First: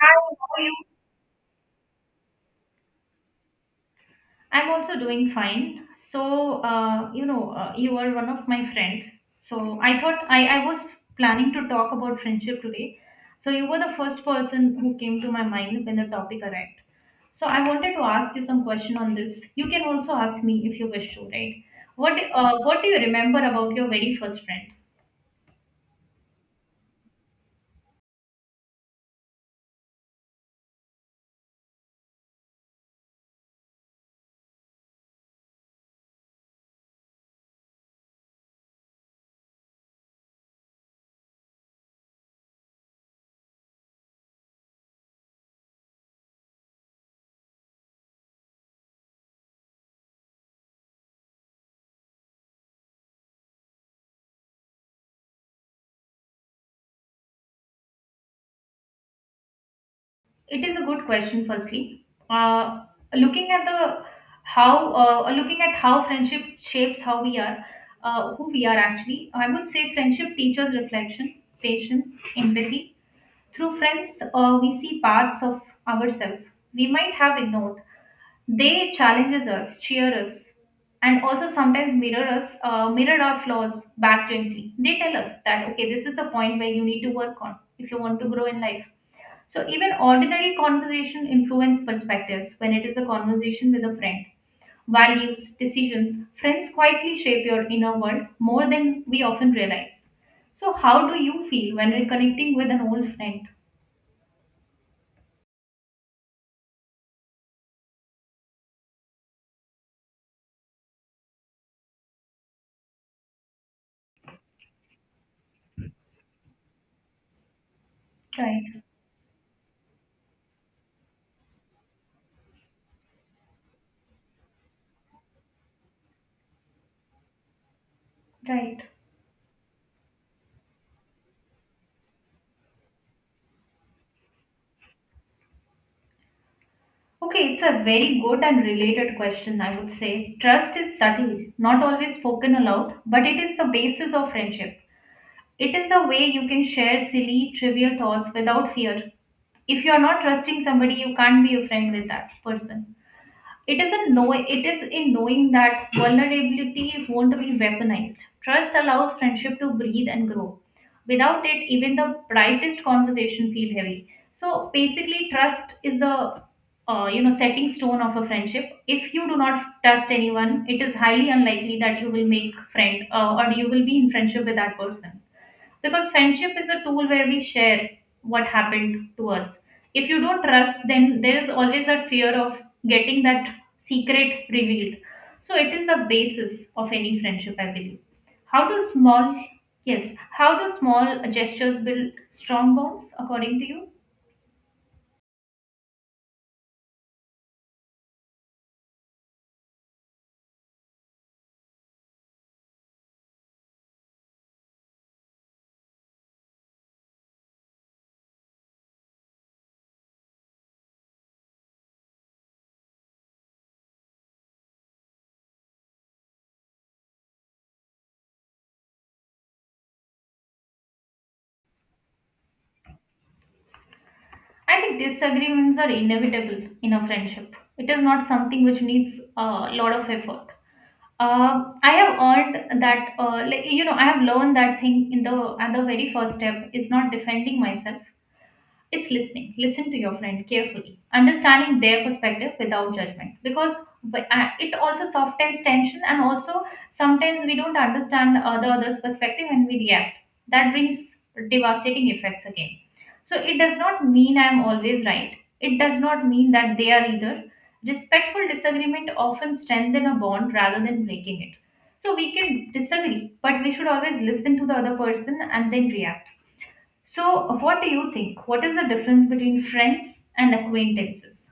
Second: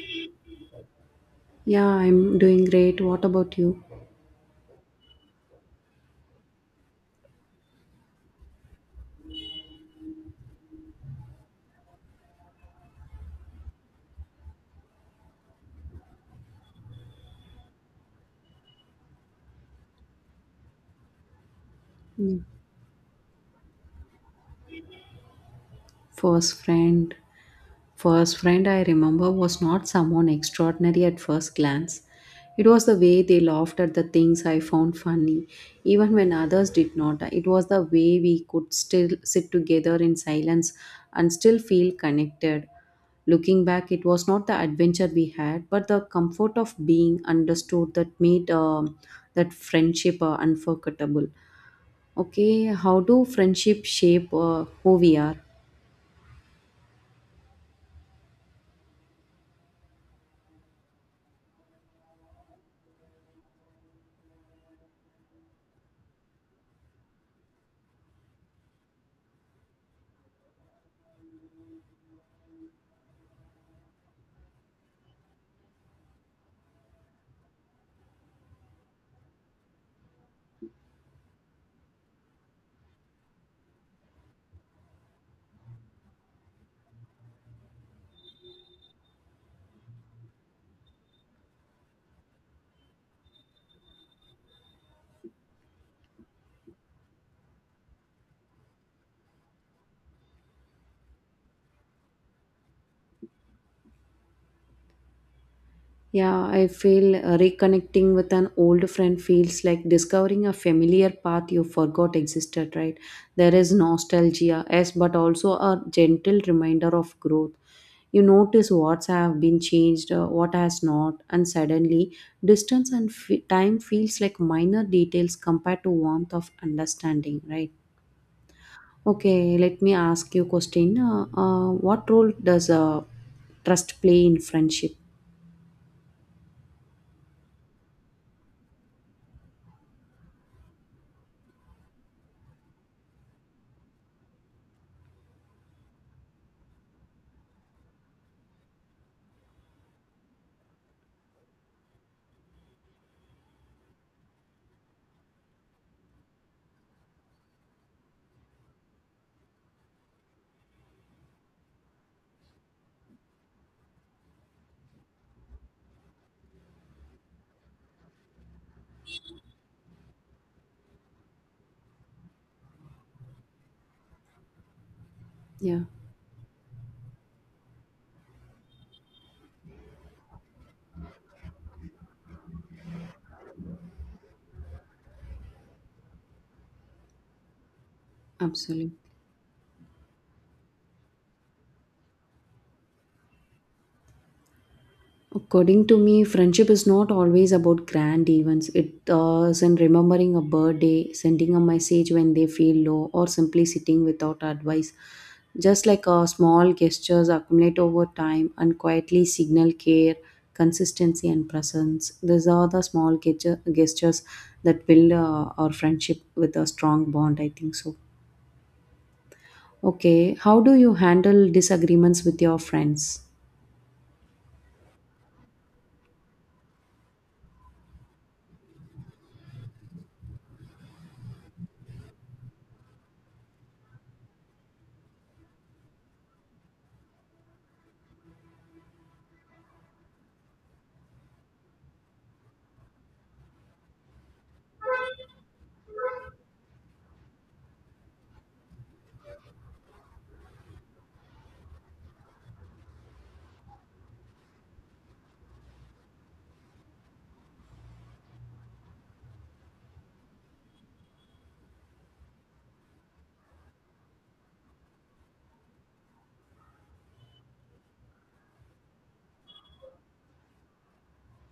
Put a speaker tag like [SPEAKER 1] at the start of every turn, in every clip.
[SPEAKER 1] Hi, how are you?
[SPEAKER 2] Yeah, I'm doing great. What about you?
[SPEAKER 1] I'm also doing fine. So, you are one of my friend. So I thought I was planning to talk about friendship today. So you were the first person who came to my mind when the topic arrived. So I wanted to ask you some question on this. You can also ask me if you wish to, right? What
[SPEAKER 2] Mm.
[SPEAKER 1] uh, What do you remember about your very first friend?
[SPEAKER 2] First friend. First friend I remember was not someone extraordinary at first glance. It was the way they laughed at the things I found funny, even when others did not. It was the way we could still sit together in silence and still feel connected. Looking back, it was not the adventure we had, but the comfort of being understood that friendship unforgettable. Okay, how do friendship shape who we are?
[SPEAKER 1] It is a good question. Firstly, uh, looking at the how looking at how friendship shapes how we are, who we are actually. I would say friendship teaches reflection, patience, empathy. Through friends, we see parts of ourselves we might have ignored. They challenges us, cheer us, and also sometimes mirror us, mirror our flaws back gently. They tell us that okay, this is the point where you need to work on if you want to grow in life, so even ordinary conversation influence perspectives when it is a conversation with a friend. Values, decisions, friends quietly shape your inner world more than we often realize. So how do you feel when reconnecting with an old friend?
[SPEAKER 2] Yeah, I feel reconnecting with an old friend feels like discovering a familiar path you forgot existed, right? There is nostalgia, yes, but also a gentle reminder of growth. You notice
[SPEAKER 1] Right,
[SPEAKER 2] what's have been changed, what has not, and suddenly distance and time feels like minor details compared to warmth of understanding, right?
[SPEAKER 1] right.
[SPEAKER 2] Okay, let me ask you question. What role does trust play in friendship?
[SPEAKER 1] Okay, it's a very good and related question, I would say. Trust is subtle, not always spoken aloud, but it is the basis of friendship. It is the way you can share silly, trivial thoughts without fear. If you're not trusting somebody, you can't be a friend with that person. It is in knowing that vulnerability won't be weaponized. Trust allows friendship to breathe and grow. Without it, even the brightest conversation feel heavy. So basically, trust is the setting stone of a friendship. If you do not trust anyone, it is highly unlikely that you will make friend or you will be in friendship with that person,
[SPEAKER 2] Yeah,
[SPEAKER 1] because friendship is a tool where we share what happened to us. If you don't trust, then there is always that fear of getting that secret revealed, so it is the basis of any friendship, I believe. How do
[SPEAKER 2] absolutely.
[SPEAKER 1] small, yes, how do small gestures build strong bonds according to you?
[SPEAKER 2] According to me, friendship is not always about grand events. It is in remembering a birthday, sending a message when they feel low, or simply sitting without advice. Just like small gestures accumulate over time and quietly signal care, consistency, and presence. These are the gestures that build our friendship with a strong bond, I think so. Okay, how do you handle disagreements with your friends?
[SPEAKER 1] I think disagreements are inevitable in a friendship. It is not something which needs a lot of effort. I have earned that, I have learned that thing in the at the very first step is not defending myself. It's listening. Listen to your friend carefully, understanding their perspective without judgment. Because but, it also softens tension, and also sometimes we don't understand the other's perspective and we react. That brings devastating effects again. So it does not mean I am always right. It does not mean that they are either. Respectful disagreement often strengthen a bond rather than breaking it. So we can disagree, but we should always listen to the other person and then react. So, what do you think? What is the difference between friends and acquaintances?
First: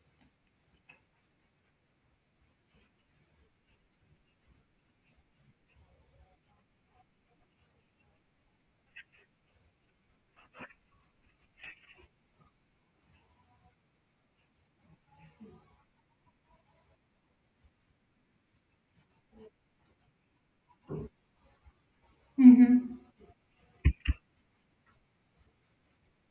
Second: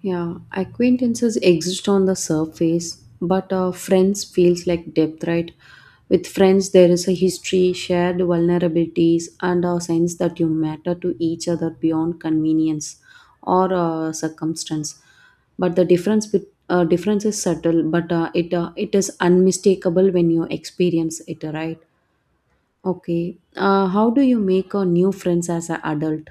[SPEAKER 2] Yeah, acquaintances exist on the surface, but friends feels like depth, right? With friends, there is a history, shared vulnerabilities, and a sense that you matter to each other beyond convenience or circumstance. But the difference is subtle, but it is unmistakable when you experience it, right?
[SPEAKER 1] Mm-hmm.
[SPEAKER 2] Okay. How do you make a new friends as an adult?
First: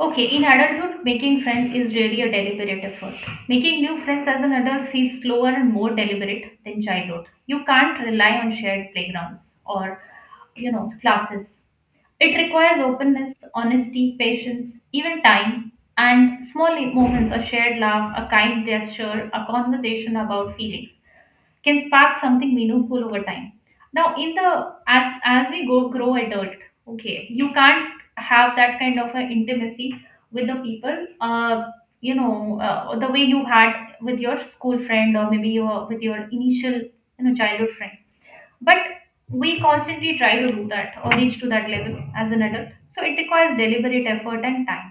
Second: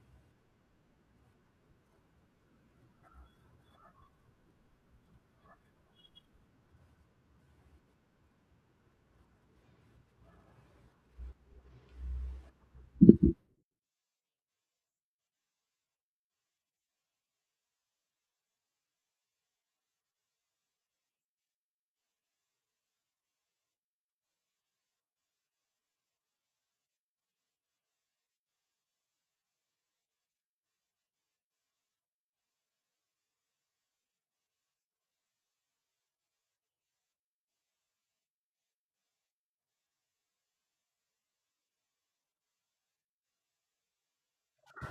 [SPEAKER 1] Okay, in adulthood, making friends is really a deliberate effort. Making new friends as an adult feels slower and more deliberate than childhood. You can't rely on shared playgrounds or, you know, classes. It requires openness, honesty, patience, even time, and small moments of shared laugh, a kind gesture, a conversation about feelings, can spark something meaningful over time. Now in the, as we go grow adult, okay, you can't have that kind of a intimacy with the people the way you had with your school friend, or maybe your with your initial, you know, childhood friend, but we constantly try to do that or reach to that level as an adult, so it requires deliberate effort and time.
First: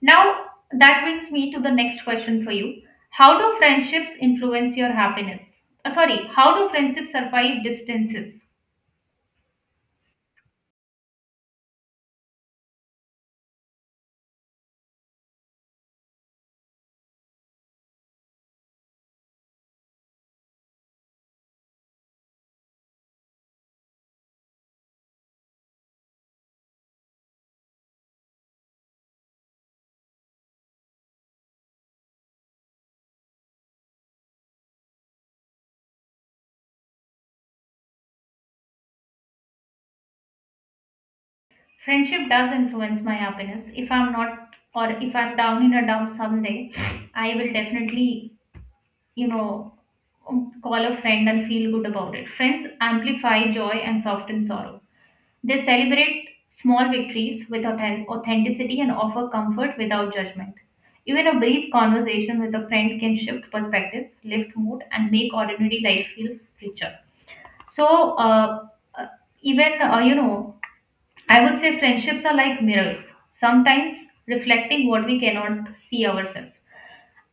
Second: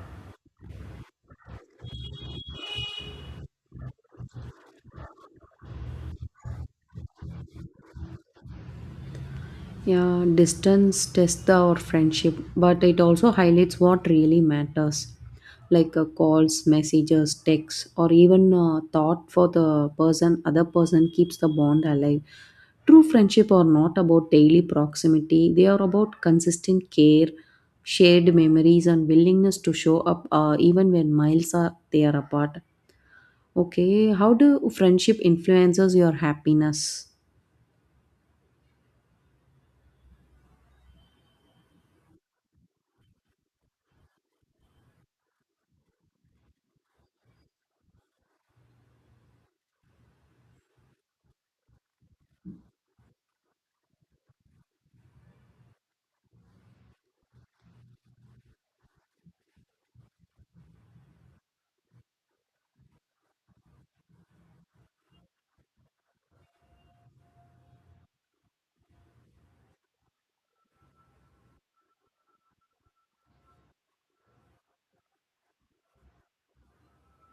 [SPEAKER 1] Now, that brings me to the next question for you. How do friendships influence your happiness? Sorry, how do friendships survive distances?
[SPEAKER 2] Yeah, distance tests our friendship, but it also highlights what really matters, like calls, messages, texts, or even thought for the person. Other person keeps the bond alive. True friendship are not about daily proximity; they are about consistent care, shared memories, and willingness to show up even when miles are they are apart. Okay, how do friendship influences your happiness?
[SPEAKER 1] Friendship does influence my happiness. If I'm not, or if I'm down in a dump someday, I will definitely, you know, call a friend and feel good about it. Friends amplify joy and soften sorrow. They celebrate small victories with authenticity and offer comfort without judgment. Even a brief conversation with a friend can shift perspective, lift mood, and make ordinary life feel richer. So, uh, even, you know, I would say friendships are like mirrors, sometimes reflecting what we cannot see ourselves.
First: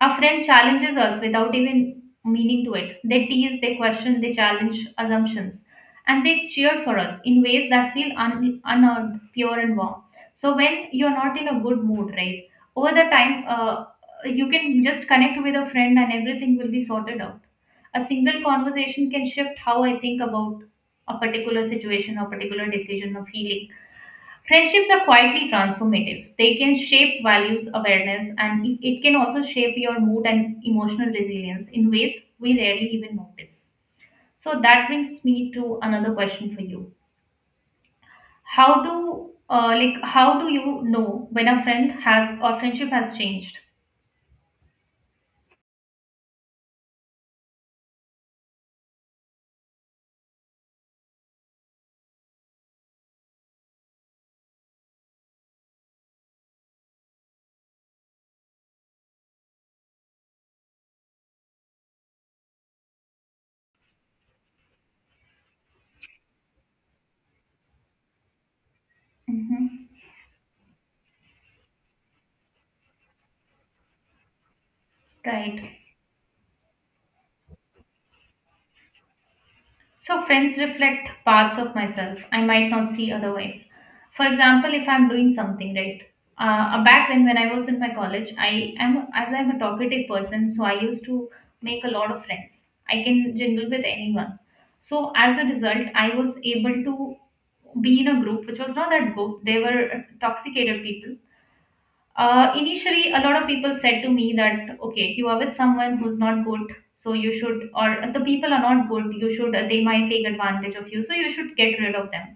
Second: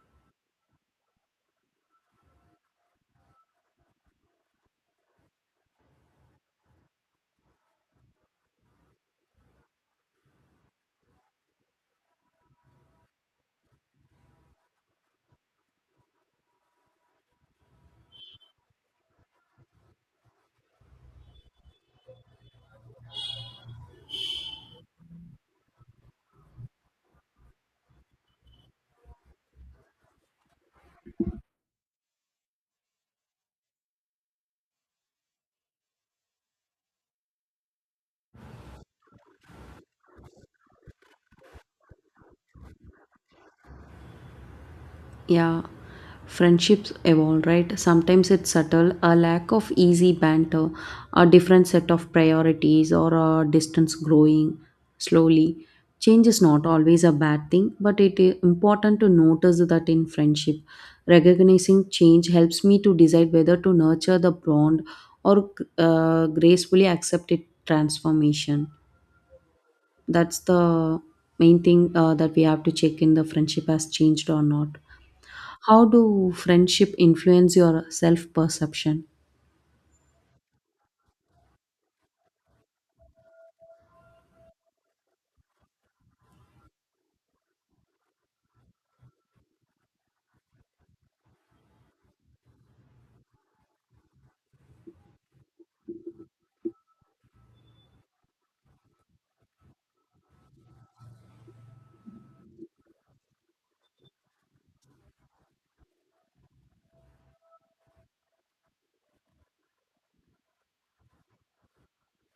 [SPEAKER 1] A friend challenges us without even meaning to it. They tease, they question, they challenge assumptions, and they cheer for us in ways that feel unearned, pure, and warm. So when you're not in a good mood, right? Over the time, you can just connect with a friend, and everything will be sorted out. A single conversation can shift how I think about a particular situation, a particular decision, a feeling. Friendships are quietly transformative. They can shape values, awareness, and it can also shape your mood and emotional resilience in ways we rarely even notice. So that brings me to another question for you. How do you know when a friend has or friendship has changed?
[SPEAKER 2] Yeah, friendships evolve, right? Sometimes it's subtle, a lack of easy banter, a different set of priorities, or a distance growing slowly. Change is not always a bad thing, but it is important to notice that in friendship. Recognizing change helps me to decide whether to nurture the bond or gracefully accept its transformation.
[SPEAKER 1] Hmm.
[SPEAKER 2] That's the main thing that we have to check in the friendship has changed or not.
[SPEAKER 1] Right.
[SPEAKER 2] How do friendship influence your self perception?
[SPEAKER 1] So, friends reflect parts of myself I might not see otherwise. For example, if I'm doing something, right? Back then, when I was in my college, I am as I'm a talkative person, so I used to make a lot of friends. I can jingle with anyone. So, as a result, I was able to be in a group which was not that good. They were intoxicated people. Initially, a lot of people said to me that, okay, you are with someone who's not good, so you should, or the people are not good, you should, they might take advantage of you, so you should get rid of them.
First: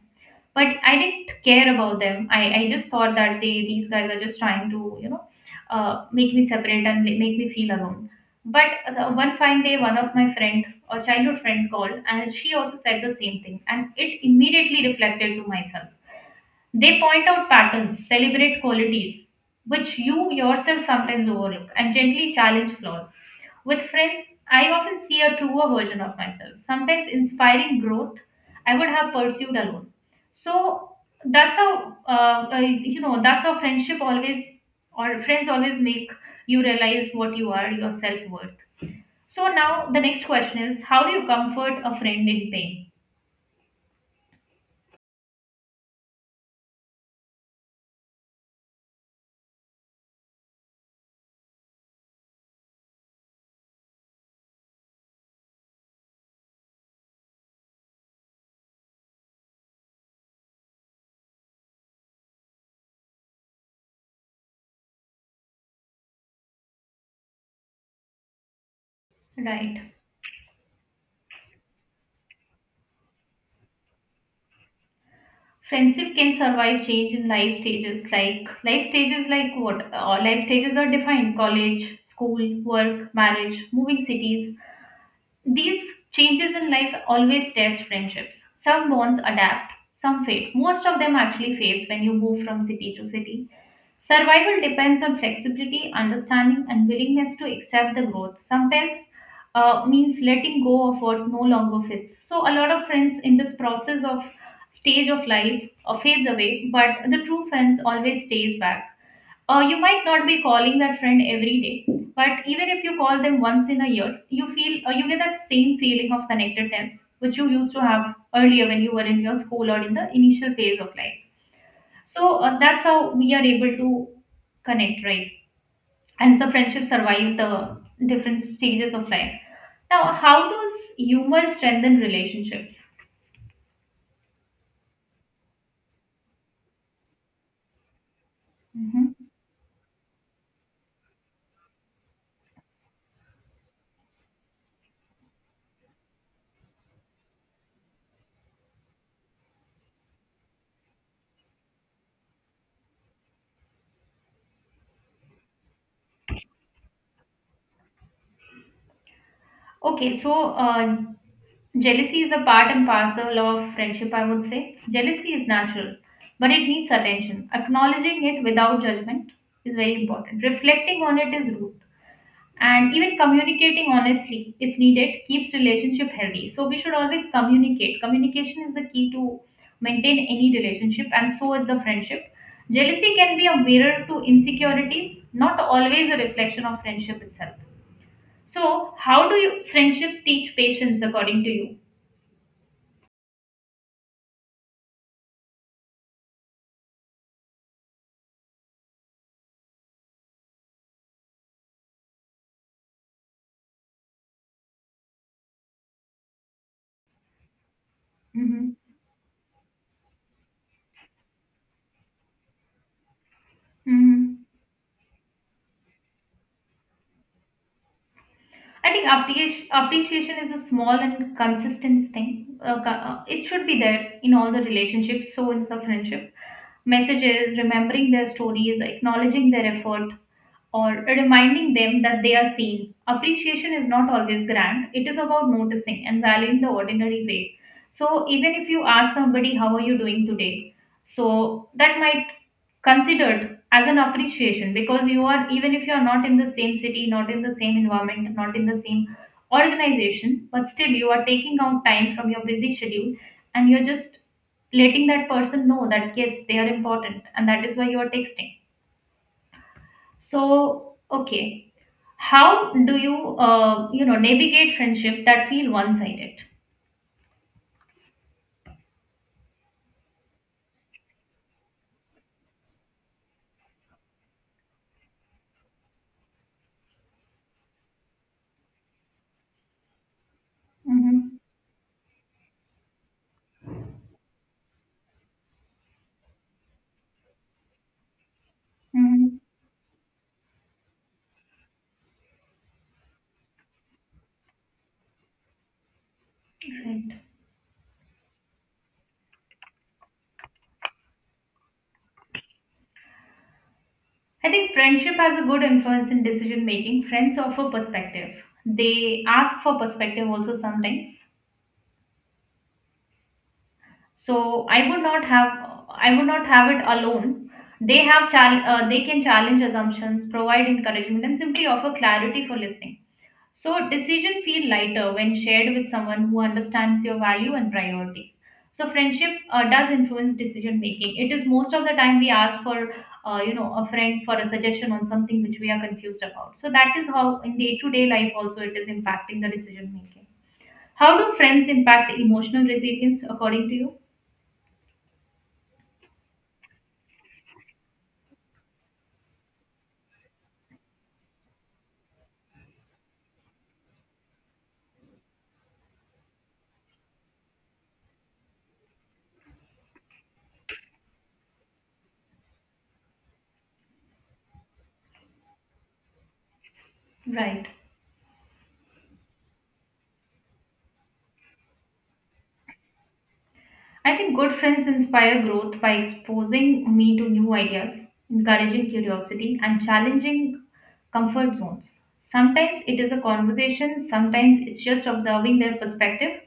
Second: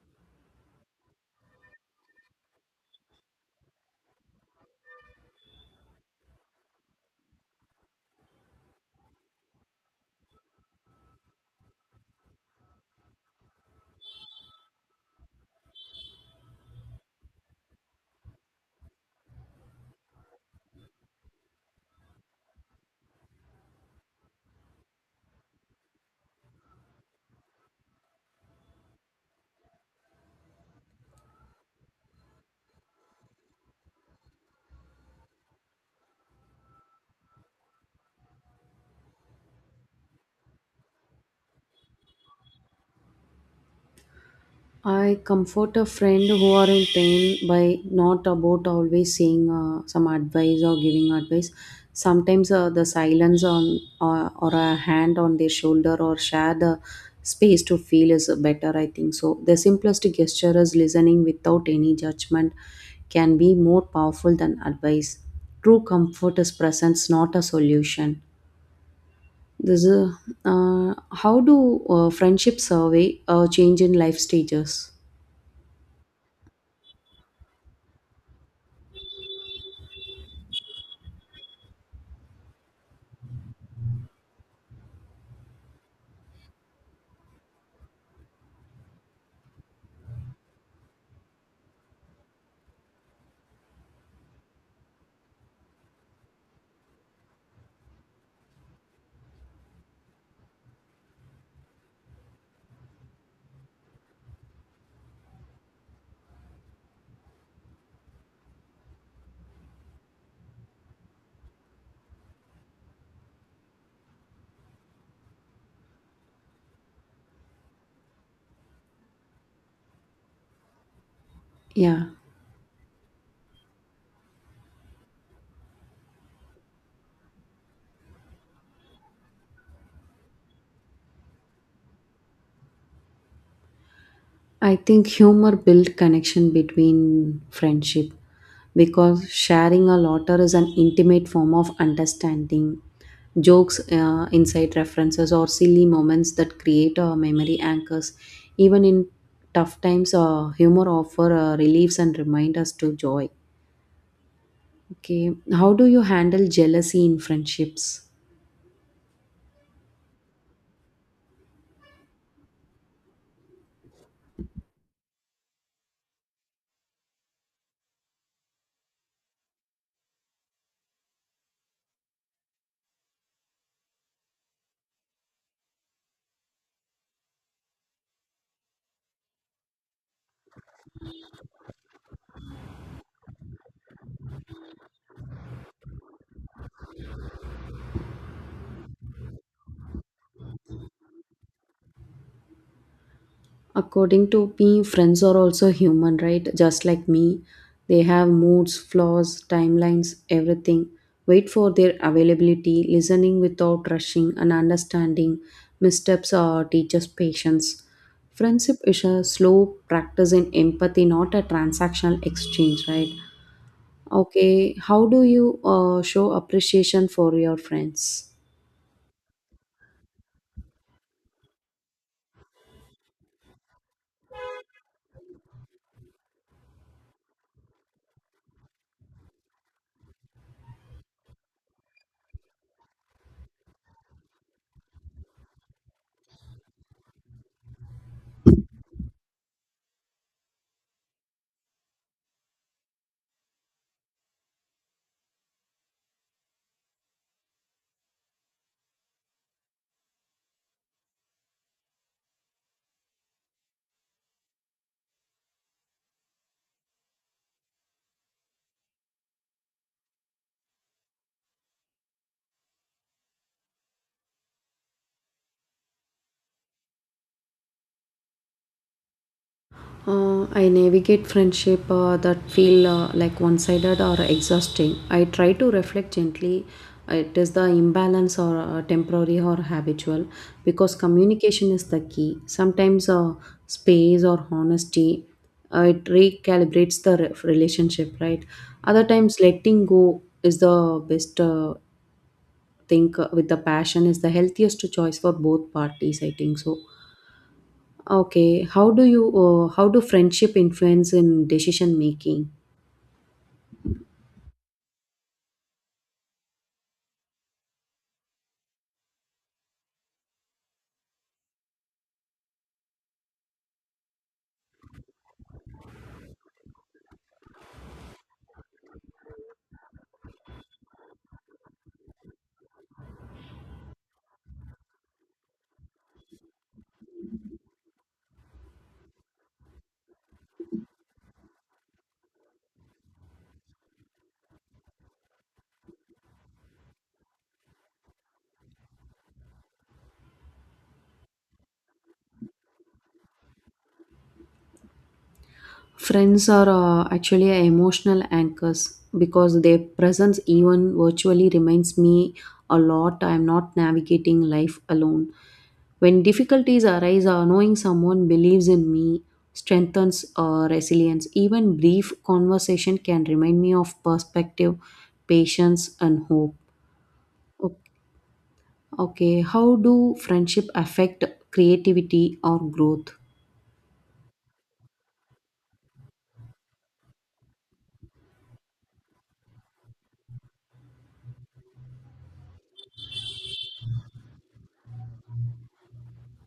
[SPEAKER 1] But I didn't care about them. I just thought that they, these guys are just trying to, you know, make me separate and make me feel alone. But so one fine day, one of my friend, a childhood friend called, and she also said the same thing. And it immediately reflected to myself. They point out patterns, celebrate qualities which you yourself sometimes overlook, and gently challenge flaws. With friends, I often see a truer version of myself, sometimes inspiring growth I would have pursued alone. So that's how that's how friendship always or friends always make you realize what you are, your self worth. So now the next question is, how do you comfort a friend in pain?
[SPEAKER 2] I comfort a friend who are in pain by not about always saying some advice or giving advice. Sometimes the silence on or a hand on their shoulder or share the space to feel is better. I think so. The simplest gesture is listening without any judgment can be more powerful than advice. True comfort is presence, not a solution. This
[SPEAKER 1] Right.
[SPEAKER 2] is how do friendship survey change in life stages?
[SPEAKER 1] Friendship can survive change in life stages, like life stages like what? Life stages are defined college, school, work, marriage, moving cities. These changes in life always test friendships. Some bonds adapt, some fade. Most of them actually fades when you move from city to city. Survival depends on flexibility, understanding, and willingness to accept the growth. Sometimes means letting go of what no longer fits. So a lot of friends in this process of stage of life fades away, but the true friends always stays back. You might not be calling that friend every day, but even if you call them once in a year, you feel, you get that same feeling of connectedness which you used to have earlier when you were in your school or in the initial phase of life.
[SPEAKER 2] Yeah,
[SPEAKER 1] So that's how we are able to connect, right? And so friendship survives the different stages of life. Now, how does humor strengthen relationships?
[SPEAKER 2] I think humor build connection between friendship
[SPEAKER 1] Mhm.
[SPEAKER 2] because sharing a laughter is an intimate form of understanding. Jokes, inside references, or silly moments that create memory anchors. Even in tough times, humor offer reliefs and remind us to joy. Okay, how do you handle jealousy in friendships?
[SPEAKER 1] Okay, so jealousy is a part and parcel of friendship, I would say. Jealousy is natural, but it needs attention. Acknowledging it without judgment is very important. Reflecting on it is root. And even communicating honestly, if needed, keeps relationship healthy. So we should always communicate. Communication is the key to maintain any relationship, and so is the friendship. Jealousy can be a mirror to insecurities, not always a reflection of friendship itself. So, how do you friendships teach patience according to you?
[SPEAKER 2] According to me, friends are also human, right? Just like me. They have moods, flaws, timelines, everything. Wait for their availability, listening without rushing, and understanding. Missteps are teachers' patience.
[SPEAKER 1] Hmm.
[SPEAKER 2] Friendship is a slow practice in empathy, not a transactional exchange, right?
[SPEAKER 1] Hmm.
[SPEAKER 2] Okay, how do you show appreciation for your friends?
[SPEAKER 1] I think appreciation is a small and consistent thing. It should be there in all the relationships, so in the friendship. Messages, remembering their stories, acknowledging their effort, or reminding them that they are seen. Appreciation is not always grand, it is about noticing and valuing the ordinary way. So, even if you ask somebody, how are you doing today? So that might considered as an appreciation, because you are, even if you are not in the same city, not in the same environment, not in the same organization, but still you are taking out time from your busy schedule, and you're just letting that person know that yes, they are important, and that is why you are texting. So okay, how do you, navigate friendship that feel one-sided?
[SPEAKER 2] I navigate friendship that feel like one-sided or exhausting. I try to reflect gently. It is the imbalance or temporary or habitual because
[SPEAKER 1] Mm-hmm.
[SPEAKER 2] communication is the key. Sometimes space or honesty it recalibrates the relationship, right? Other
[SPEAKER 1] Mm-hmm.
[SPEAKER 2] times, letting go is the best thing with the passion is the healthiest choice for both parties. I think so.
[SPEAKER 1] Right.
[SPEAKER 2] Okay, how do friendship influence in decision making?
[SPEAKER 1] I think friendship has a good influence in decision making. Friends offer perspective. They ask for perspective also sometimes. So I would not have it alone. They have they can challenge assumptions, provide encouragement, and simply offer clarity for listening. So decision feel lighter when shared with someone who understands your value and priorities. So friendship does influence decision making. It is most of the time we ask for a friend for a suggestion on something which we are confused about. So that is how in day to day life also it is impacting the decision making. How do friends impact emotional resilience according to you?
[SPEAKER 2] Friends are actually emotional anchors because their presence even virtually reminds me a lot I am not navigating life alone. When difficulties arise, knowing someone believes in me strengthens resilience. Even brief conversation can remind me of perspective, patience and hope.
[SPEAKER 1] Right.
[SPEAKER 2] Okay, how do friendship affect creativity or growth?
[SPEAKER 1] I think good friends inspire growth by exposing me to new ideas, encouraging curiosity, and challenging comfort zones. Sometimes it is a conversation, sometimes it's just observing their perspective.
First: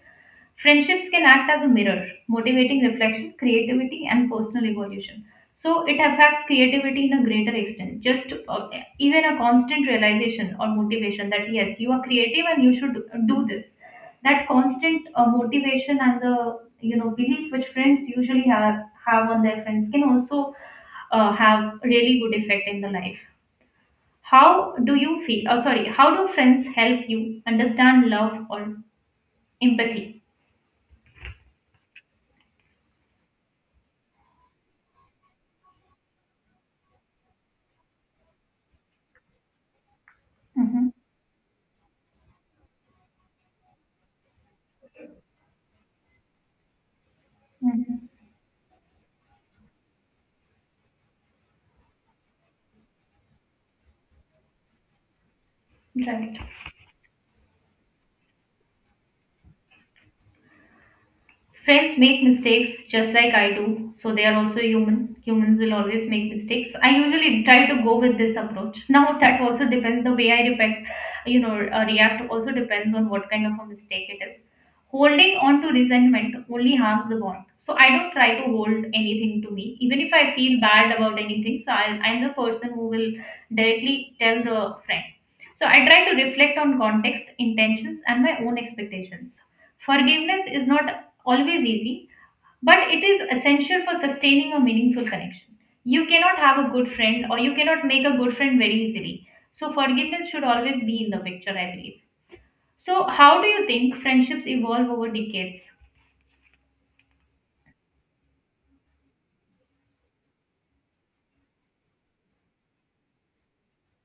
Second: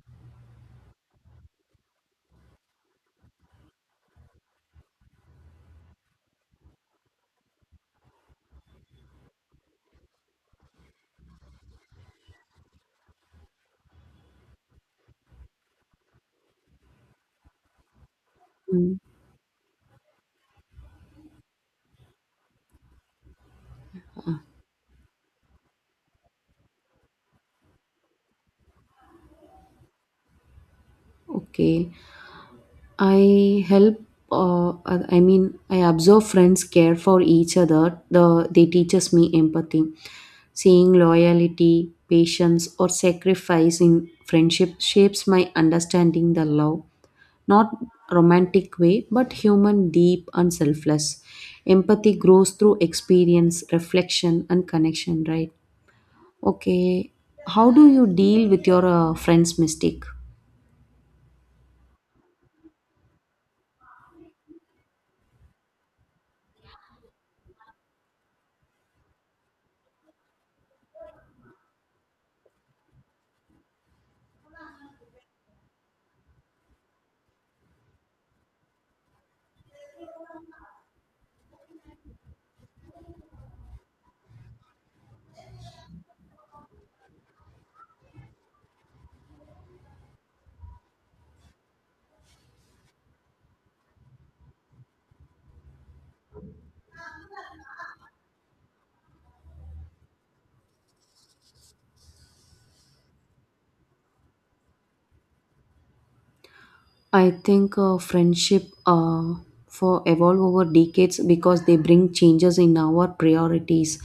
[SPEAKER 1] Friendships can act as a mirror, motivating reflection, creativity, and personal evolution. So it affects creativity in a greater extent. Just even a constant realization or motivation that yes, you are creative and you should do this. That constant motivation and the belief which friends usually have
[SPEAKER 2] Mm.
[SPEAKER 1] have on their friends can also have really good effect in the life.
[SPEAKER 2] Ah,
[SPEAKER 1] How do you feel? Oh, sorry. How do friends help you understand love or empathy?
[SPEAKER 2] okay, I help. I mean, I observe friends care for each other. They teaches me empathy,
[SPEAKER 1] Mm-hmm.
[SPEAKER 2] seeing loyalty, patience, or sacrifice in friendship shapes my understanding the love, not romantic way, but human, deep, and selfless. Empathy grows through experience, reflection, and connection. Right.
[SPEAKER 1] Right.
[SPEAKER 2] Okay, how do you deal with your friend's mistake?
[SPEAKER 1] Friends make mistakes just like I do, so they are also human. Humans will always make mistakes. I usually try to go with this approach. Now that also depends the way I react. You know, react also depends on what kind of a mistake it is. Holding on to resentment only harms the bond. So I don't try to hold anything to me, even if I feel bad about anything. So I'm the person who will directly tell the friend. So I try to reflect on context, intentions, and my own expectations. Forgiveness is not always easy, but it is essential for sustaining a meaningful connection. You cannot have a good friend or you cannot make a good friend very easily. So forgiveness should always be in the picture, I believe. So how do you think friendships evolve over decades?
[SPEAKER 2] I think friendship for evolve over decades because they bring changes in our priorities,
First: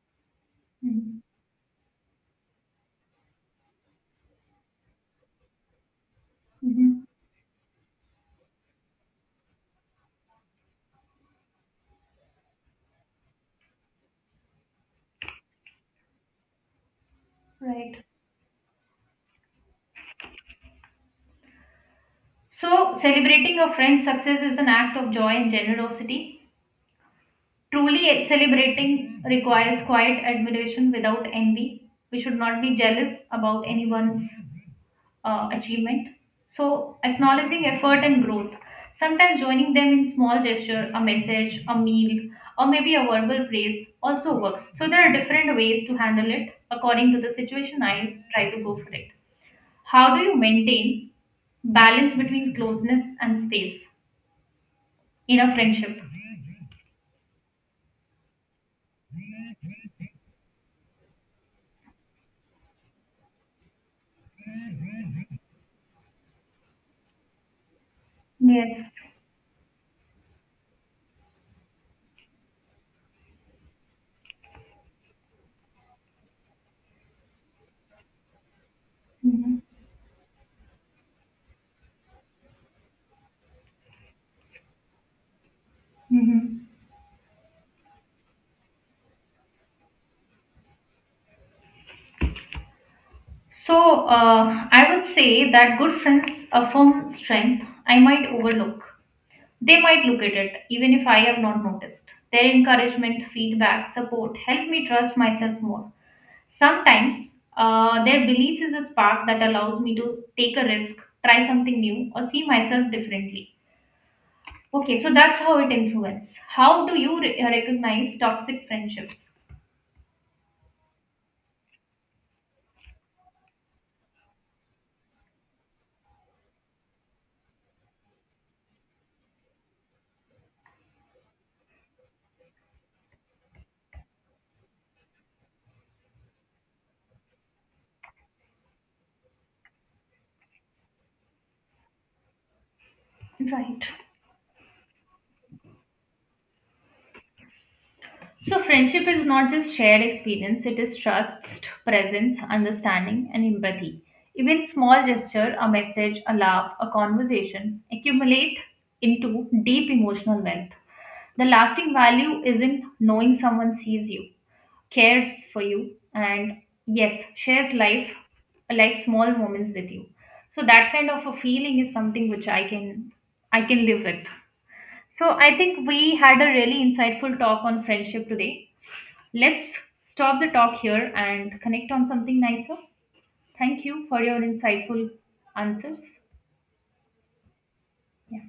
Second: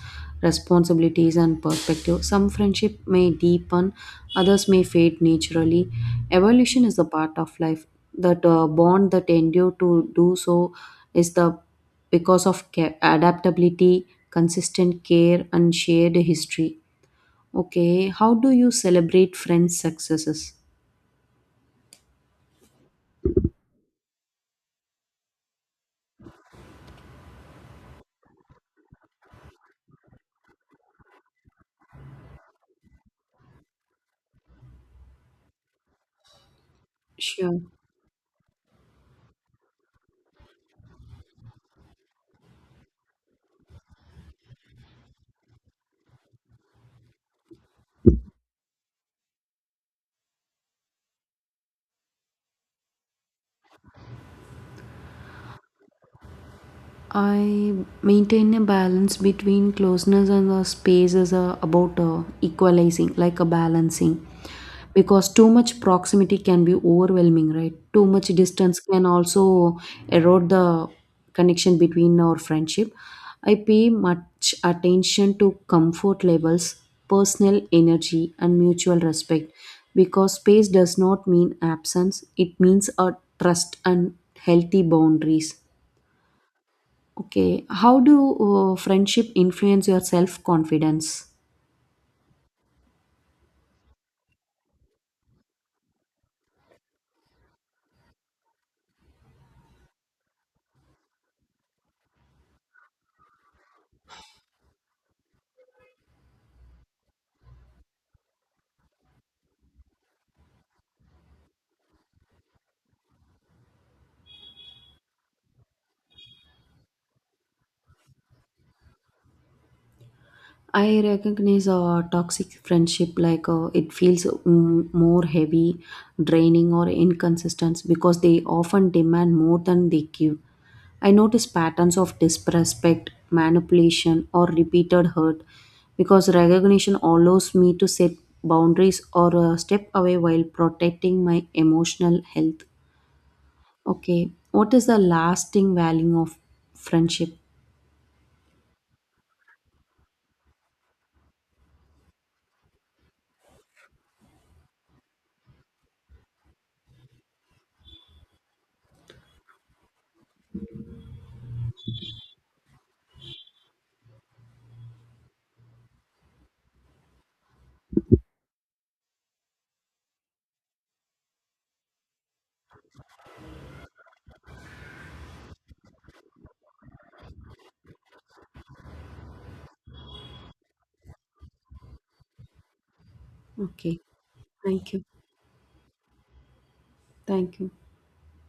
[SPEAKER 1] Mm-hmm.
[SPEAKER 2] responsibilities, and perspective. Some friendship may deepen, others may fade naturally. Evolution is a part of life. That bond that endure to do so is the because of adaptability, consistent care, and shared history.
[SPEAKER 1] Right.
[SPEAKER 2] Okay, how do you celebrate friends' successes?
[SPEAKER 1] So, celebrating a friend's success is an act of joy and generosity. Truly celebrating requires quiet admiration without envy. We should not be jealous about anyone's achievement. So,
[SPEAKER 2] Sure.
[SPEAKER 1] acknowledging effort and growth, sometimes joining them in small gesture, a message, a meal, or maybe a verbal praise also works. So, there are different ways to handle it according to the situation. I try to go for it. How do you maintain balance between closeness and space in a friendship?
[SPEAKER 2] I maintain a balance between closeness and the space is about equalizing, like a balancing. Because too much proximity can be overwhelming, right? Too much distance
[SPEAKER 1] Yes.
[SPEAKER 2] can also erode the connection between our friendship. I pay much attention to comfort levels, personal energy, and mutual respect
[SPEAKER 1] Hmm.
[SPEAKER 2] because space does not mean absence, it means a trust and healthy boundaries. Okay, how do friendship influence your self confidence?
[SPEAKER 1] So, I would say that good friends affirm strength I might overlook. They might look at it, even if I have not noticed. Their encouragement, feedback, support help me trust myself more. Sometimes, their belief is a spark that allows me to take a risk, try something new, or see myself differently. Okay, so that's how it influences. How do you recognize toxic friendships?
[SPEAKER 2] I recognize toxic friendship like it feels more heavy, draining, or inconsistent because they often demand more than they give. I notice patterns of disrespect, manipulation, or repeated hurt because recognition allows me to set boundaries or step away while protecting my emotional health.
[SPEAKER 1] Right.
[SPEAKER 2] Okay. What is the lasting value of friendship?
[SPEAKER 1] So, friendship is not just shared experience, it is trust, presence, understanding, and empathy. Even small gesture, a message, a laugh, a conversation accumulate into deep emotional wealth. The lasting value is in knowing someone sees you, cares for you, and yes, shares life, like small moments with you. So that kind of a feeling is something which I can live with. So I think we had a really insightful talk on friendship today. Let's stop the talk here and connect on something nicer. Thank
[SPEAKER 2] Okay.
[SPEAKER 1] you for your
[SPEAKER 2] Thank you.
[SPEAKER 1] insightful answers.
[SPEAKER 2] Thank you.
[SPEAKER 1] Yeah.